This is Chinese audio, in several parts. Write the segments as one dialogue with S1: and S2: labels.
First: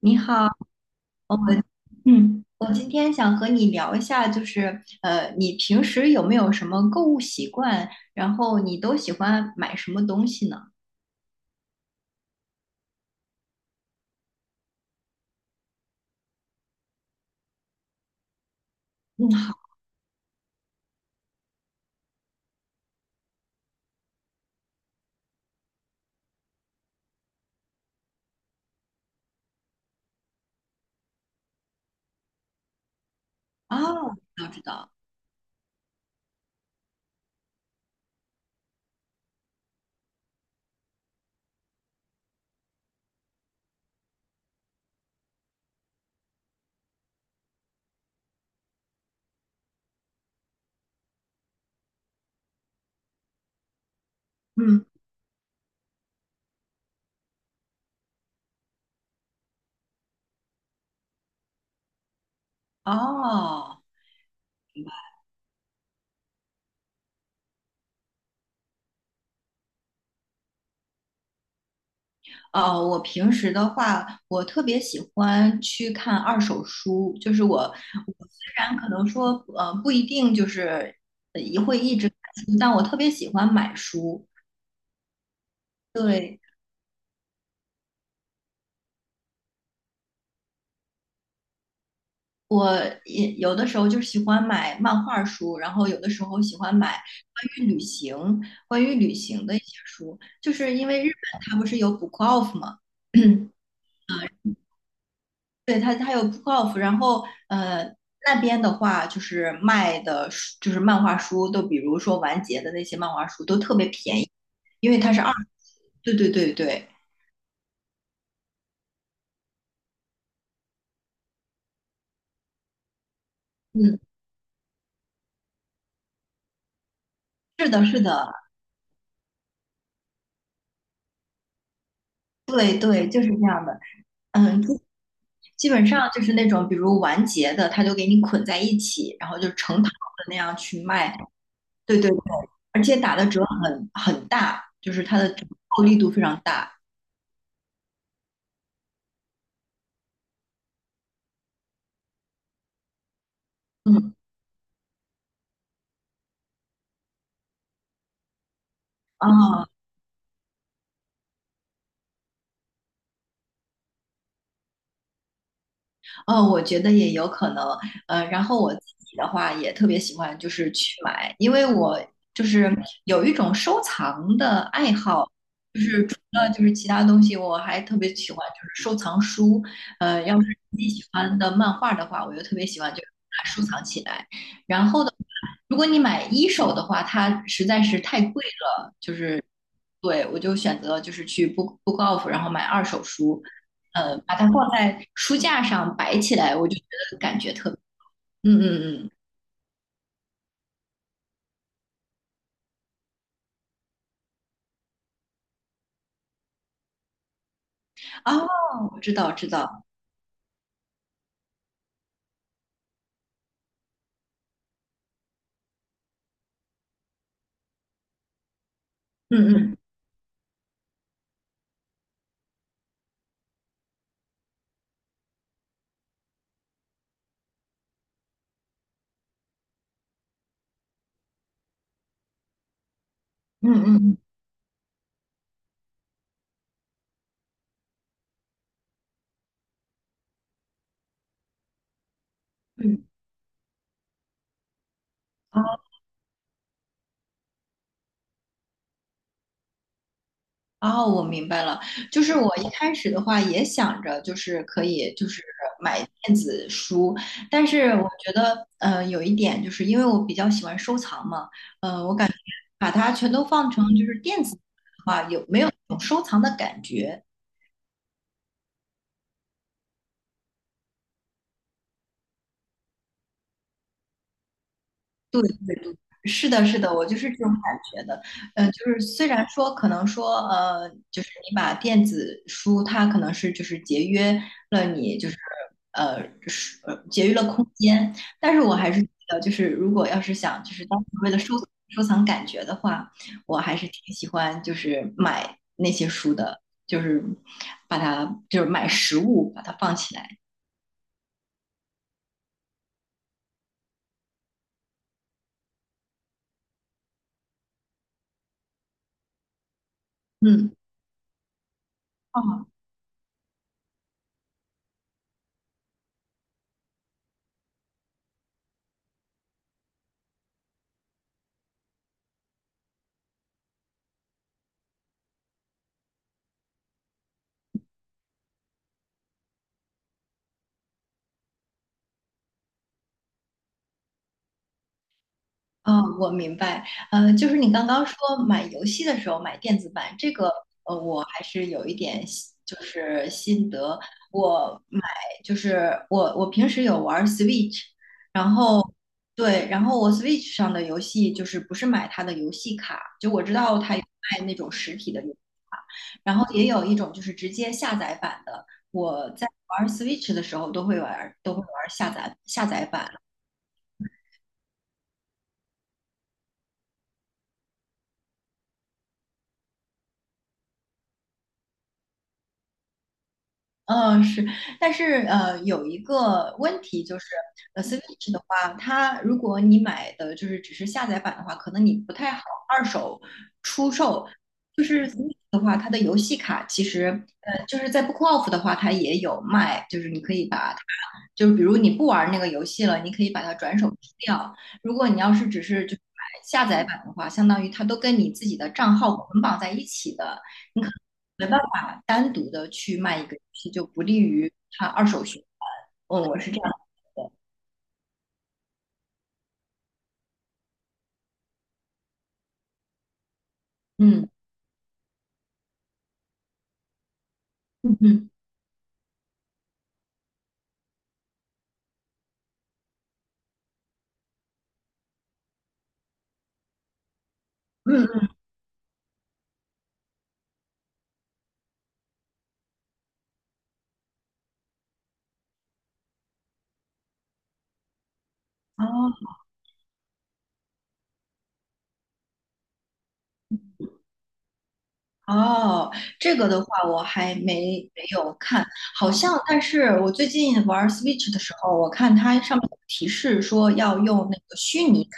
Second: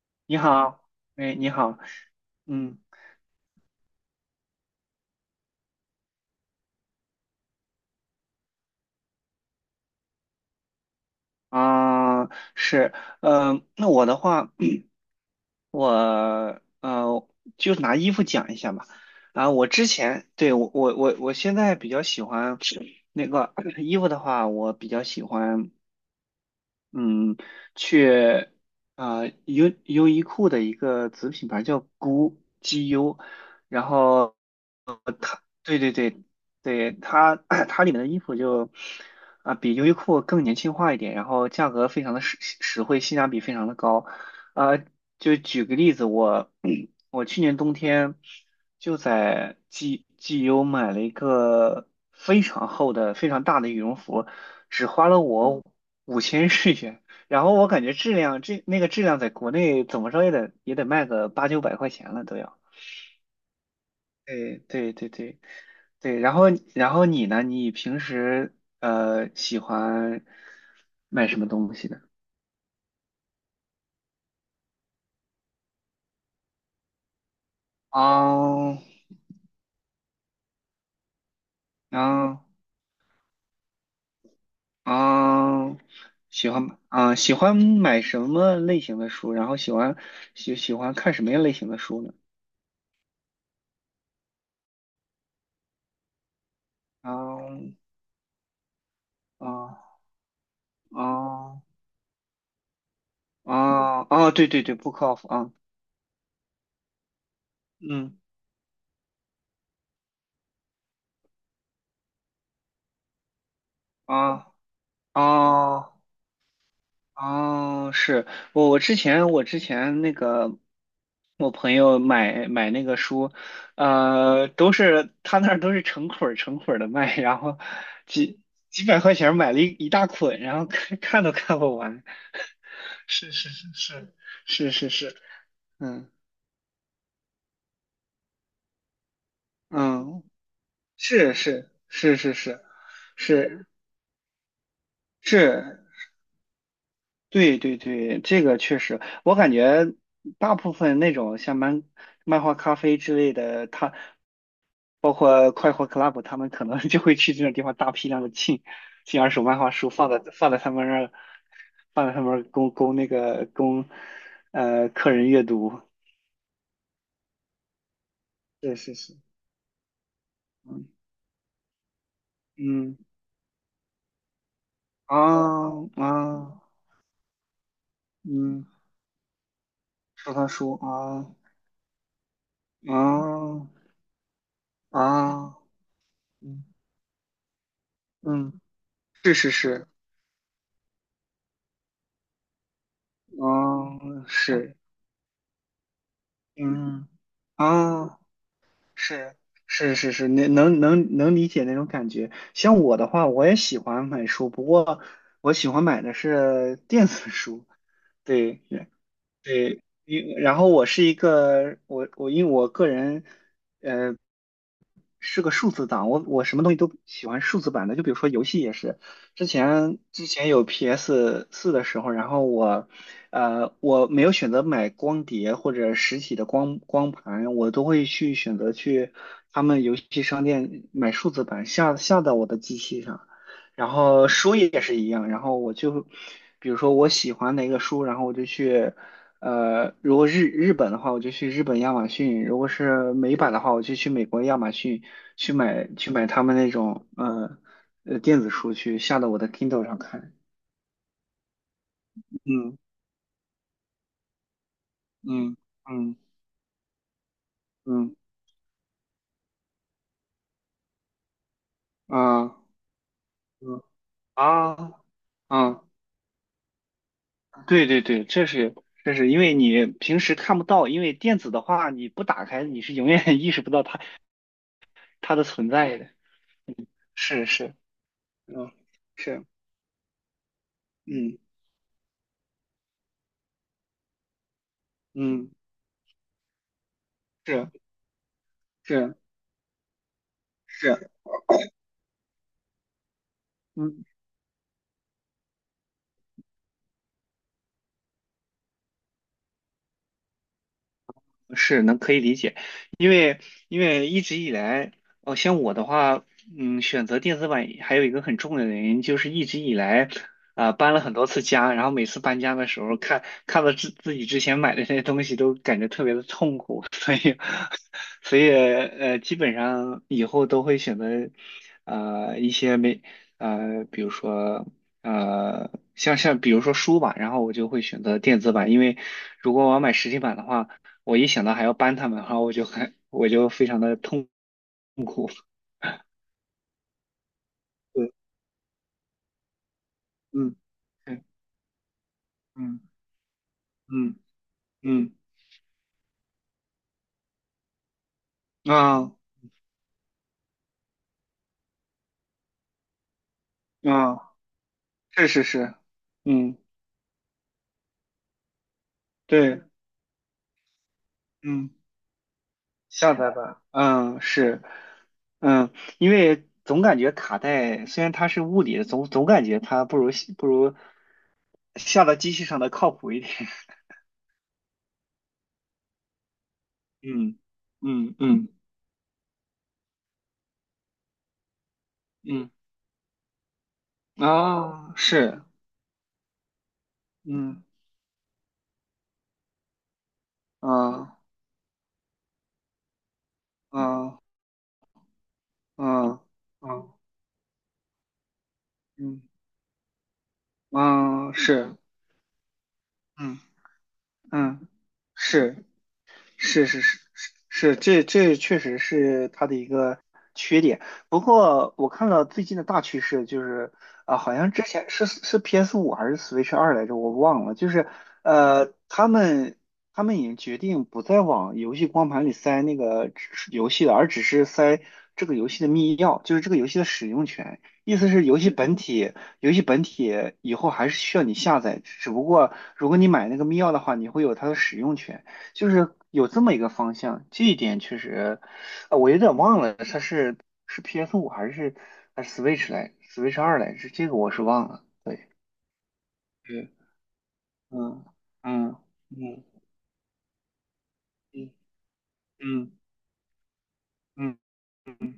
S1: 你
S2: 你
S1: 好，
S2: 好，哎，
S1: 我
S2: 你好，
S1: 我
S2: 嗯
S1: 今天想和你聊一下，就是你平时有没有什么购物习惯？然后你都喜欢买什么东西呢？
S2: 啊，是，那我的话，我呃，就拿衣服讲一下吧。
S1: 嗯，
S2: 啊，我之前对我现在比较喜欢那个 衣服的话，我比较喜欢嗯去优衣库的一个子品牌叫 GU GU，
S1: 好，
S2: 然
S1: 哦，
S2: 后。
S1: 知道知道，
S2: 对对对对，它 它里面的衣服就比优衣库更年轻化一点，然后价格非常的实惠，性价比非常的高。啊，就举个例子，我 我去年冬天就在 GU 买了一个非常厚的、非常大的羽绒服，
S1: 嗯，
S2: 只花了我五千日元。然后我感觉质量，那个质量在国内怎么着也得卖个八九百块钱了都要。
S1: 哦，
S2: 对对对对对，然后你呢？你平时喜欢买什么东西呢？
S1: 哦，我平时的话，我特别喜欢去看二手书，就是我虽然
S2: 哦，
S1: 可能说不一定就是也会一直看
S2: 哦
S1: 书，但我特别喜欢买书，
S2: 哦，
S1: 对。
S2: 喜欢买什么类型的书？然后喜欢看什么样类型的书呢？
S1: 我也有的时候就是喜欢买漫画书，然后有的时候喜欢买关于旅
S2: 哦
S1: 行、关于旅行的一些
S2: 哦
S1: 书，就是因为日本它
S2: 哦
S1: 不是有 Book Off 吗？
S2: 哦哦，对对对，Book of 啊，
S1: 对，它有 Book Off，然后
S2: 嗯
S1: 那边的话就是卖的书，就是漫画书，都比如说完结的那些漫画书都特别便宜，
S2: 啊
S1: 因为它是二，
S2: 哦
S1: 对对对对，
S2: 哦，是我之前我朋友买那个书，
S1: 嗯，
S2: 他那儿都是成捆儿的卖，然后
S1: 是的，是的，
S2: 几几百块钱买了一大捆，然后看看都看不完。
S1: 对对，就是
S2: 是
S1: 这
S2: 是
S1: 样
S2: 是
S1: 的，
S2: 是
S1: 嗯。
S2: 是是是，
S1: 基本上
S2: 嗯
S1: 就是那种比如完结的，他就给你捆在一起，然后就成套
S2: 嗯，
S1: 的那样去卖。
S2: 是是
S1: 对对
S2: 是
S1: 对，
S2: 是是
S1: 而且打的折
S2: 是
S1: 很大，就是它的折
S2: 是，
S1: 扣力度非常大。
S2: 对对对，这个确实，我感觉大部分那种像漫画咖啡之类的，他。
S1: 嗯
S2: 包括快活 club，他们可能就会去这种地方大批量的进二手漫
S1: 啊，
S2: 画书，放在他们那儿，供供那个供客人阅读。
S1: 我觉得也有可能，然后我
S2: 对，
S1: 自
S2: 是是，
S1: 己的话也特别喜欢，就是
S2: 嗯
S1: 去买，因为我就是
S2: 嗯
S1: 有一种收藏的爱
S2: 啊
S1: 好，就是除了
S2: 啊
S1: 就是其他东西，我还特别喜欢
S2: 嗯，
S1: 就是收藏书，
S2: 收
S1: 要是
S2: 藏书
S1: 自己喜
S2: 啊
S1: 欢的漫画的话，我就特别喜欢就
S2: 啊
S1: 是把它收藏起来。然后的话，
S2: 啊
S1: 如果你买一
S2: 嗯
S1: 手的话，它实在是太贵
S2: 嗯，
S1: 了，就
S2: 是
S1: 是
S2: 是是，
S1: 对我就选择就是去 Book Off，然后买二手书。
S2: 啊
S1: 把它放
S2: 是
S1: 在书架上摆起来，我就觉
S2: 嗯
S1: 得感觉特别。
S2: 啊
S1: 嗯嗯嗯，
S2: 是是是是，那能理解那种感觉。像我的话，我也喜欢买书，不过我喜欢买的是 电子书。
S1: 哦，
S2: 对
S1: 我知道知
S2: 对，
S1: 道，
S2: 然后我是一个我我因为我个人，是个数字档，我什么东西都喜欢数字版的，就比如说游戏也是，之
S1: 嗯嗯
S2: 前之前有 PS 四的时候，然后我没有选择买光碟或者实体的光盘，我都会去选择去他们游戏商店买数字版下到我的机器上，
S1: 嗯
S2: 然
S1: 嗯
S2: 后书也是一样，然后比如说我喜欢哪个书，然后我就去。如果日本的话，我就去日本亚马逊；如果
S1: 嗯，
S2: 是美版的话，我就去美国亚马逊去
S1: 哦
S2: 买去买他们那种电子书去下到我的 Kindle 上看。
S1: 哦，我明白了。就是我一
S2: 嗯
S1: 开始的话也想着，就是可以就是
S2: 嗯
S1: 买
S2: 嗯
S1: 电子书，但是我
S2: 嗯
S1: 觉得有一点就是因为我比较喜欢收藏嘛，
S2: 啊
S1: 把它全都放
S2: 嗯
S1: 成就是电子的
S2: 啊
S1: 话，有没有一
S2: 啊！
S1: 种收藏的感觉？
S2: 对对对，这是因为你平时看不到，因为电子的话你不打开，你是永远 意识不到它
S1: 对
S2: 的存
S1: 对对，
S2: 在的。
S1: 是的，是的，我就是这
S2: 是
S1: 种
S2: 是，
S1: 感觉的。嗯、
S2: 嗯
S1: 就是虽
S2: 是
S1: 然说可能说就是
S2: 嗯
S1: 你把电子书，它可能是就是节约了你就是
S2: 嗯
S1: 呃是节约了空
S2: 是
S1: 间，但是我还是觉
S2: 是
S1: 得就是如果要是想就是当时
S2: 是，
S1: 为了收藏感觉的话，我还是
S2: 嗯。
S1: 挺喜欢就是买那些书的，就是把它就是买实物把它放起来。
S2: 是能可以理解，因为因为一直以来，哦，像我的话，嗯，选择电子版还有一个很重要的原因，就是一直以来，
S1: 嗯，
S2: 搬了很多次家，然后每次搬家
S1: 哦，
S2: 的时候，看到自己之前买的那些东西，都感觉特别的痛苦，所以基本上以后都会选择，呃，一些没呃，比如说。像比如说书吧，然后我就会选择电子版，因为如果我要买实体版的话，我一想到还要搬他们，然后我就非常的痛
S1: 哦，我明白。就是你刚刚
S2: 苦。
S1: 说买游戏的时候买电子版，这个
S2: 嗯
S1: 我
S2: 嗯
S1: 还是有一点就
S2: 嗯
S1: 是心得。
S2: 嗯
S1: 我买
S2: 嗯
S1: 就是我平时有玩 Switch，然后
S2: 啊
S1: 对，然后我 Switch 上的游戏就是不是买它的游戏卡，就我知道它有
S2: 啊，
S1: 卖那种实体的
S2: 是
S1: 游戏
S2: 是是，
S1: 然后
S2: 嗯
S1: 也有一种就是直接下载版的。我在
S2: 对
S1: 玩 Switch 的时候都会玩，都会
S2: 嗯，
S1: 玩下载版。
S2: 下载吧，嗯是嗯，因为总感觉卡带虽然它是物理的，总感觉它不如下到机器上的靠谱一点。
S1: 嗯，是，但是有一个问题就是，
S2: 嗯嗯
S1: Switch 的
S2: 嗯
S1: 话，它如果你买的就是只是下载版的话，可能你不太好
S2: 嗯
S1: 二手出售。就
S2: 啊
S1: 是 Switch
S2: 是
S1: 的话，它的游戏卡其实，
S2: 嗯
S1: 就是在 Bookoff 的话，它也有卖，就是你可以把它，
S2: 啊
S1: 就是比如你不玩那个游戏了，你可以把它转手出
S2: 啊
S1: 掉。如果你要是只是就是
S2: 啊
S1: 买下
S2: 啊
S1: 载版的话，相当于它都跟你自己的账号
S2: 嗯
S1: 捆绑在一起的。你可。
S2: 啊
S1: 没办
S2: 是。
S1: 法单独的去卖一个
S2: 嗯
S1: 游戏，就不利于
S2: 嗯，
S1: 它二手循
S2: 是，
S1: 环。嗯，我是这
S2: 是
S1: 样
S2: 是是
S1: 觉得。
S2: 是是，这确实是它的一个缺点。不过我看了最近的大趋势，就是
S1: 嗯
S2: 好像之前是 PS 五还是 Switch 二来着，我忘了。就是
S1: 嗯嗯
S2: 呃，他们他们已经决定不再往游戏光盘里塞那个只游戏了，而只是塞这个游戏的密钥，就是这个游戏的使用权。意
S1: 嗯
S2: 思是
S1: 嗯，
S2: 游戏本体，游戏本体以后还是需要你下载，只不过如果你买那个密钥的话，你会有它的使用权。就是有这么一个方向，这一点确实，
S1: 哦。
S2: 啊，我有点忘了，它是 PS 五还是 Switch 二来，这个我是忘了。对，
S1: 哦，这个的
S2: 是，
S1: 话我还没没
S2: 嗯
S1: 有看，
S2: 嗯
S1: 好像，
S2: 嗯
S1: 但是我最近玩 Switch 的
S2: 嗯
S1: 时候，我看它上面
S2: 嗯
S1: 有提示说要用那
S2: 嗯
S1: 个虚拟卡，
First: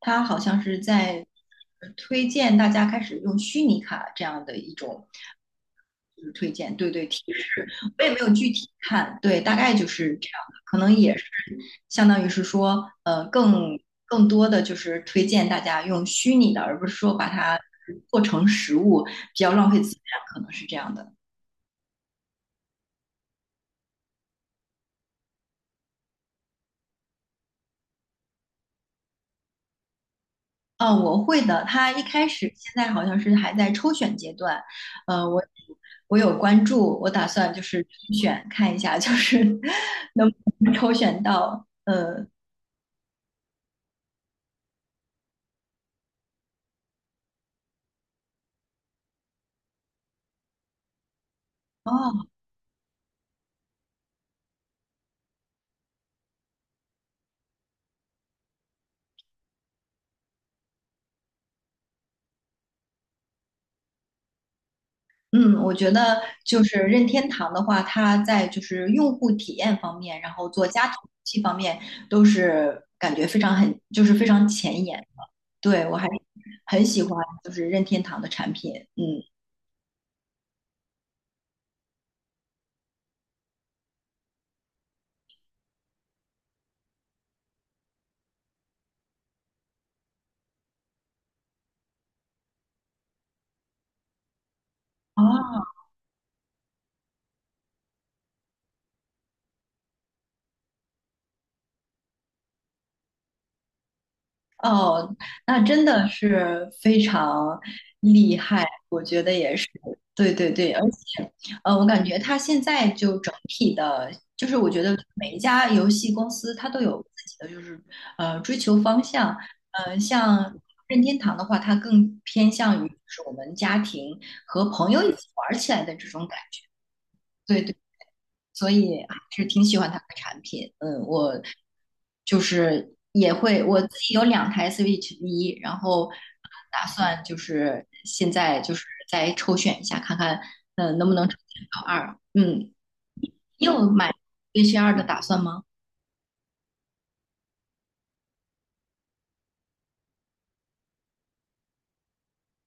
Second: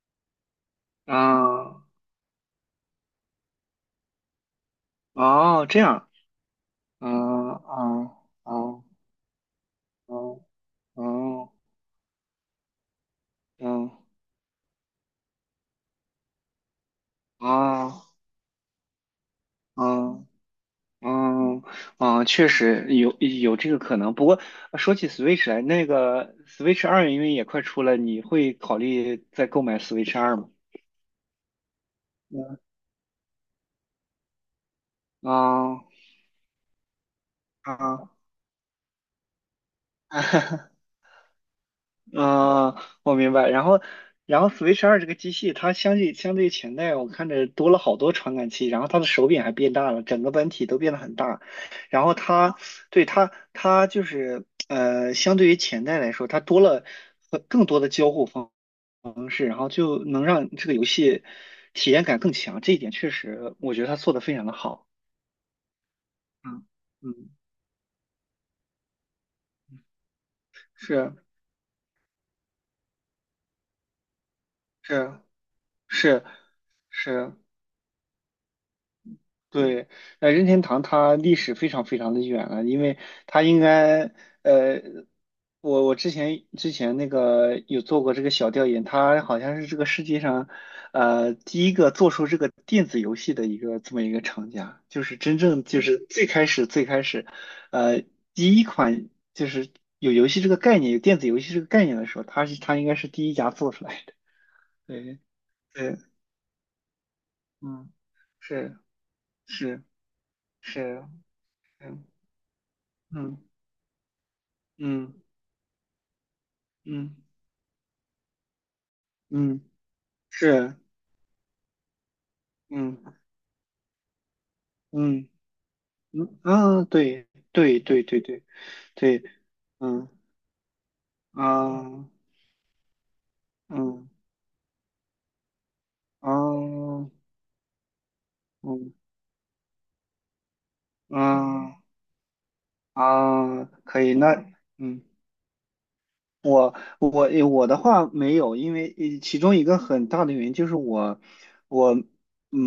S1: 它好像是在
S2: 啊
S1: 推荐大家开始用虚拟卡这样的一种
S2: 哦，这样，
S1: 就是推荐，对对，提示，
S2: 嗯啊
S1: 我也没有具
S2: 啊
S1: 体
S2: 啊
S1: 看，对，大概就是这样的，可能也是
S2: 啊
S1: 相当于是说，更多的就是推荐大家用虚拟的，而不是说把
S2: 啊
S1: 它
S2: 啊。
S1: 做成实物。比较浪费资源，
S2: 哦
S1: 可能是这样的。
S2: 嗯嗯，确实有这个可能。不过说起 Switch 来，那个 Switch 二因为也快出了，你会考虑再购买 Switch 二吗？
S1: 啊，我会的。他一开始现在好像是还在抽选阶段，呃，我
S2: 啊、
S1: 我有关注，我打算就是
S2: 啊，
S1: 抽选看一下，就是 能不能抽选到。
S2: 嗯，我明白。然后， Switch 二这个机器，它相对于前代，我看着多了好多传感器，然后它的手柄还变大了，整个本体都变得很大。然后
S1: 哦，
S2: 它就是相对于前代来说，它多了更多的交互方式，然后就能让这个游戏体验感更强。这一点确实，我觉得他做的非常的好。
S1: 嗯，我觉得就
S2: 嗯
S1: 是任天
S2: 嗯，
S1: 堂的话，它在就是用户体验方面，然后做家庭游
S2: 是
S1: 戏方面，都是感觉非常就是非常前沿。
S2: 是
S1: 对，我还
S2: 是
S1: 很喜欢
S2: 是，
S1: 就是任天堂的产品，嗯。
S2: 对，那任天堂它历史非常非常的远了，因为它应该，呃，我之前有做过这个小调研，它好像是这个世界上，第一个做出这个电子游戏的一个这么一个厂家，就是
S1: 哦
S2: 真正就是最开始最开始，呃，第一款就是有游戏这个概念，有电子游戏这个概念的时候，它应该是第一家做出来的。
S1: 哦，
S2: 对
S1: 那真
S2: 对，
S1: 的是非常
S2: 嗯，
S1: 厉害，
S2: 是
S1: 我觉得也是，
S2: 是
S1: 对对对，而
S2: 是，
S1: 且，我感
S2: 嗯
S1: 觉它现在就整
S2: 嗯。
S1: 体的，就是我觉得
S2: 嗯
S1: 每一家游戏公司它都有
S2: 嗯
S1: 自己的，就是追求方向，
S2: 嗯，
S1: 像
S2: 是，
S1: 任天堂的话，它更偏向于就
S2: 嗯
S1: 是我们家庭和朋友一起
S2: 嗯
S1: 玩儿起来的这种感
S2: 嗯
S1: 觉，
S2: 啊，对
S1: 对对。
S2: 对对对对
S1: 所以还
S2: 对，
S1: 是挺喜欢它的
S2: 嗯
S1: 产品。嗯，我
S2: 啊
S1: 就是也会我自
S2: 嗯
S1: 己有2台 Switch 一，然后打
S2: 啊
S1: 算就是现在就是
S2: 嗯
S1: 再抽选一下，看看能不能抽选
S2: 啊
S1: 到二。嗯，
S2: 啊，
S1: 你有
S2: 可
S1: 买
S2: 以，那
S1: Switch 二的
S2: 嗯。
S1: 打算吗？
S2: 我我的话没有，因为其中一个很大的原因就是我嗯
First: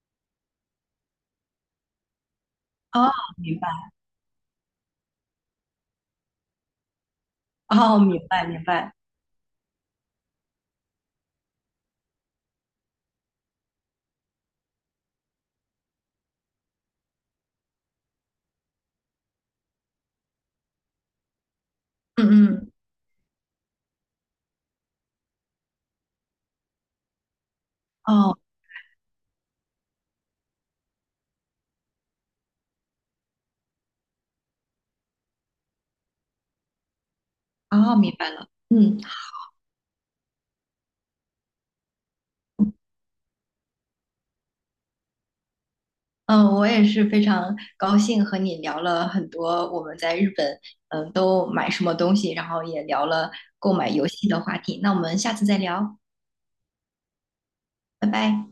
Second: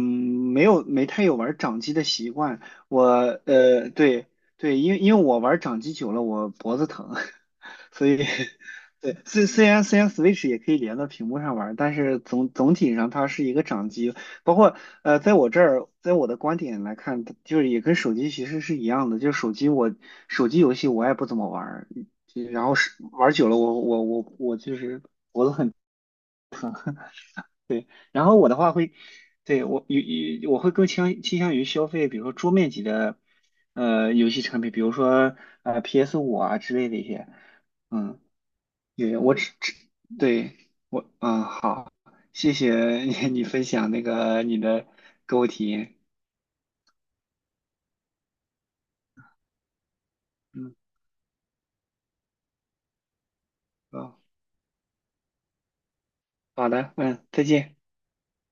S2: 没太有玩掌机的习惯，我
S1: 哦，明白，
S2: 对对，因为我玩掌机久了我脖子疼，
S1: 哦，
S2: 所以
S1: 明白，明白，
S2: 对虽然 Switch 也可以连到屏幕上玩，但是总体上它是一个掌机，包括在我的观点来看，就是也跟手机其实是一样的，就是手机游戏我也不怎么玩，
S1: 嗯
S2: 就然
S1: 嗯，
S2: 后是玩久了我，然后
S1: 哦，
S2: 我的话会，对我有有我会更倾向于消费，比如说桌面级的游戏产品，比如说PS 五啊之类的一些，
S1: 哦，明
S2: 嗯，
S1: 白了，嗯。
S2: 对，我只只对我嗯好，谢谢你分享你的购物体验，
S1: 嗯，我也是非常高兴和你聊了很多我们在日本，
S2: 嗯
S1: 嗯，都买什么东西，然后也聊了购买游
S2: 好
S1: 戏的话题。那我们下次再聊，
S2: 好的嗯再见。
S1: 拜拜。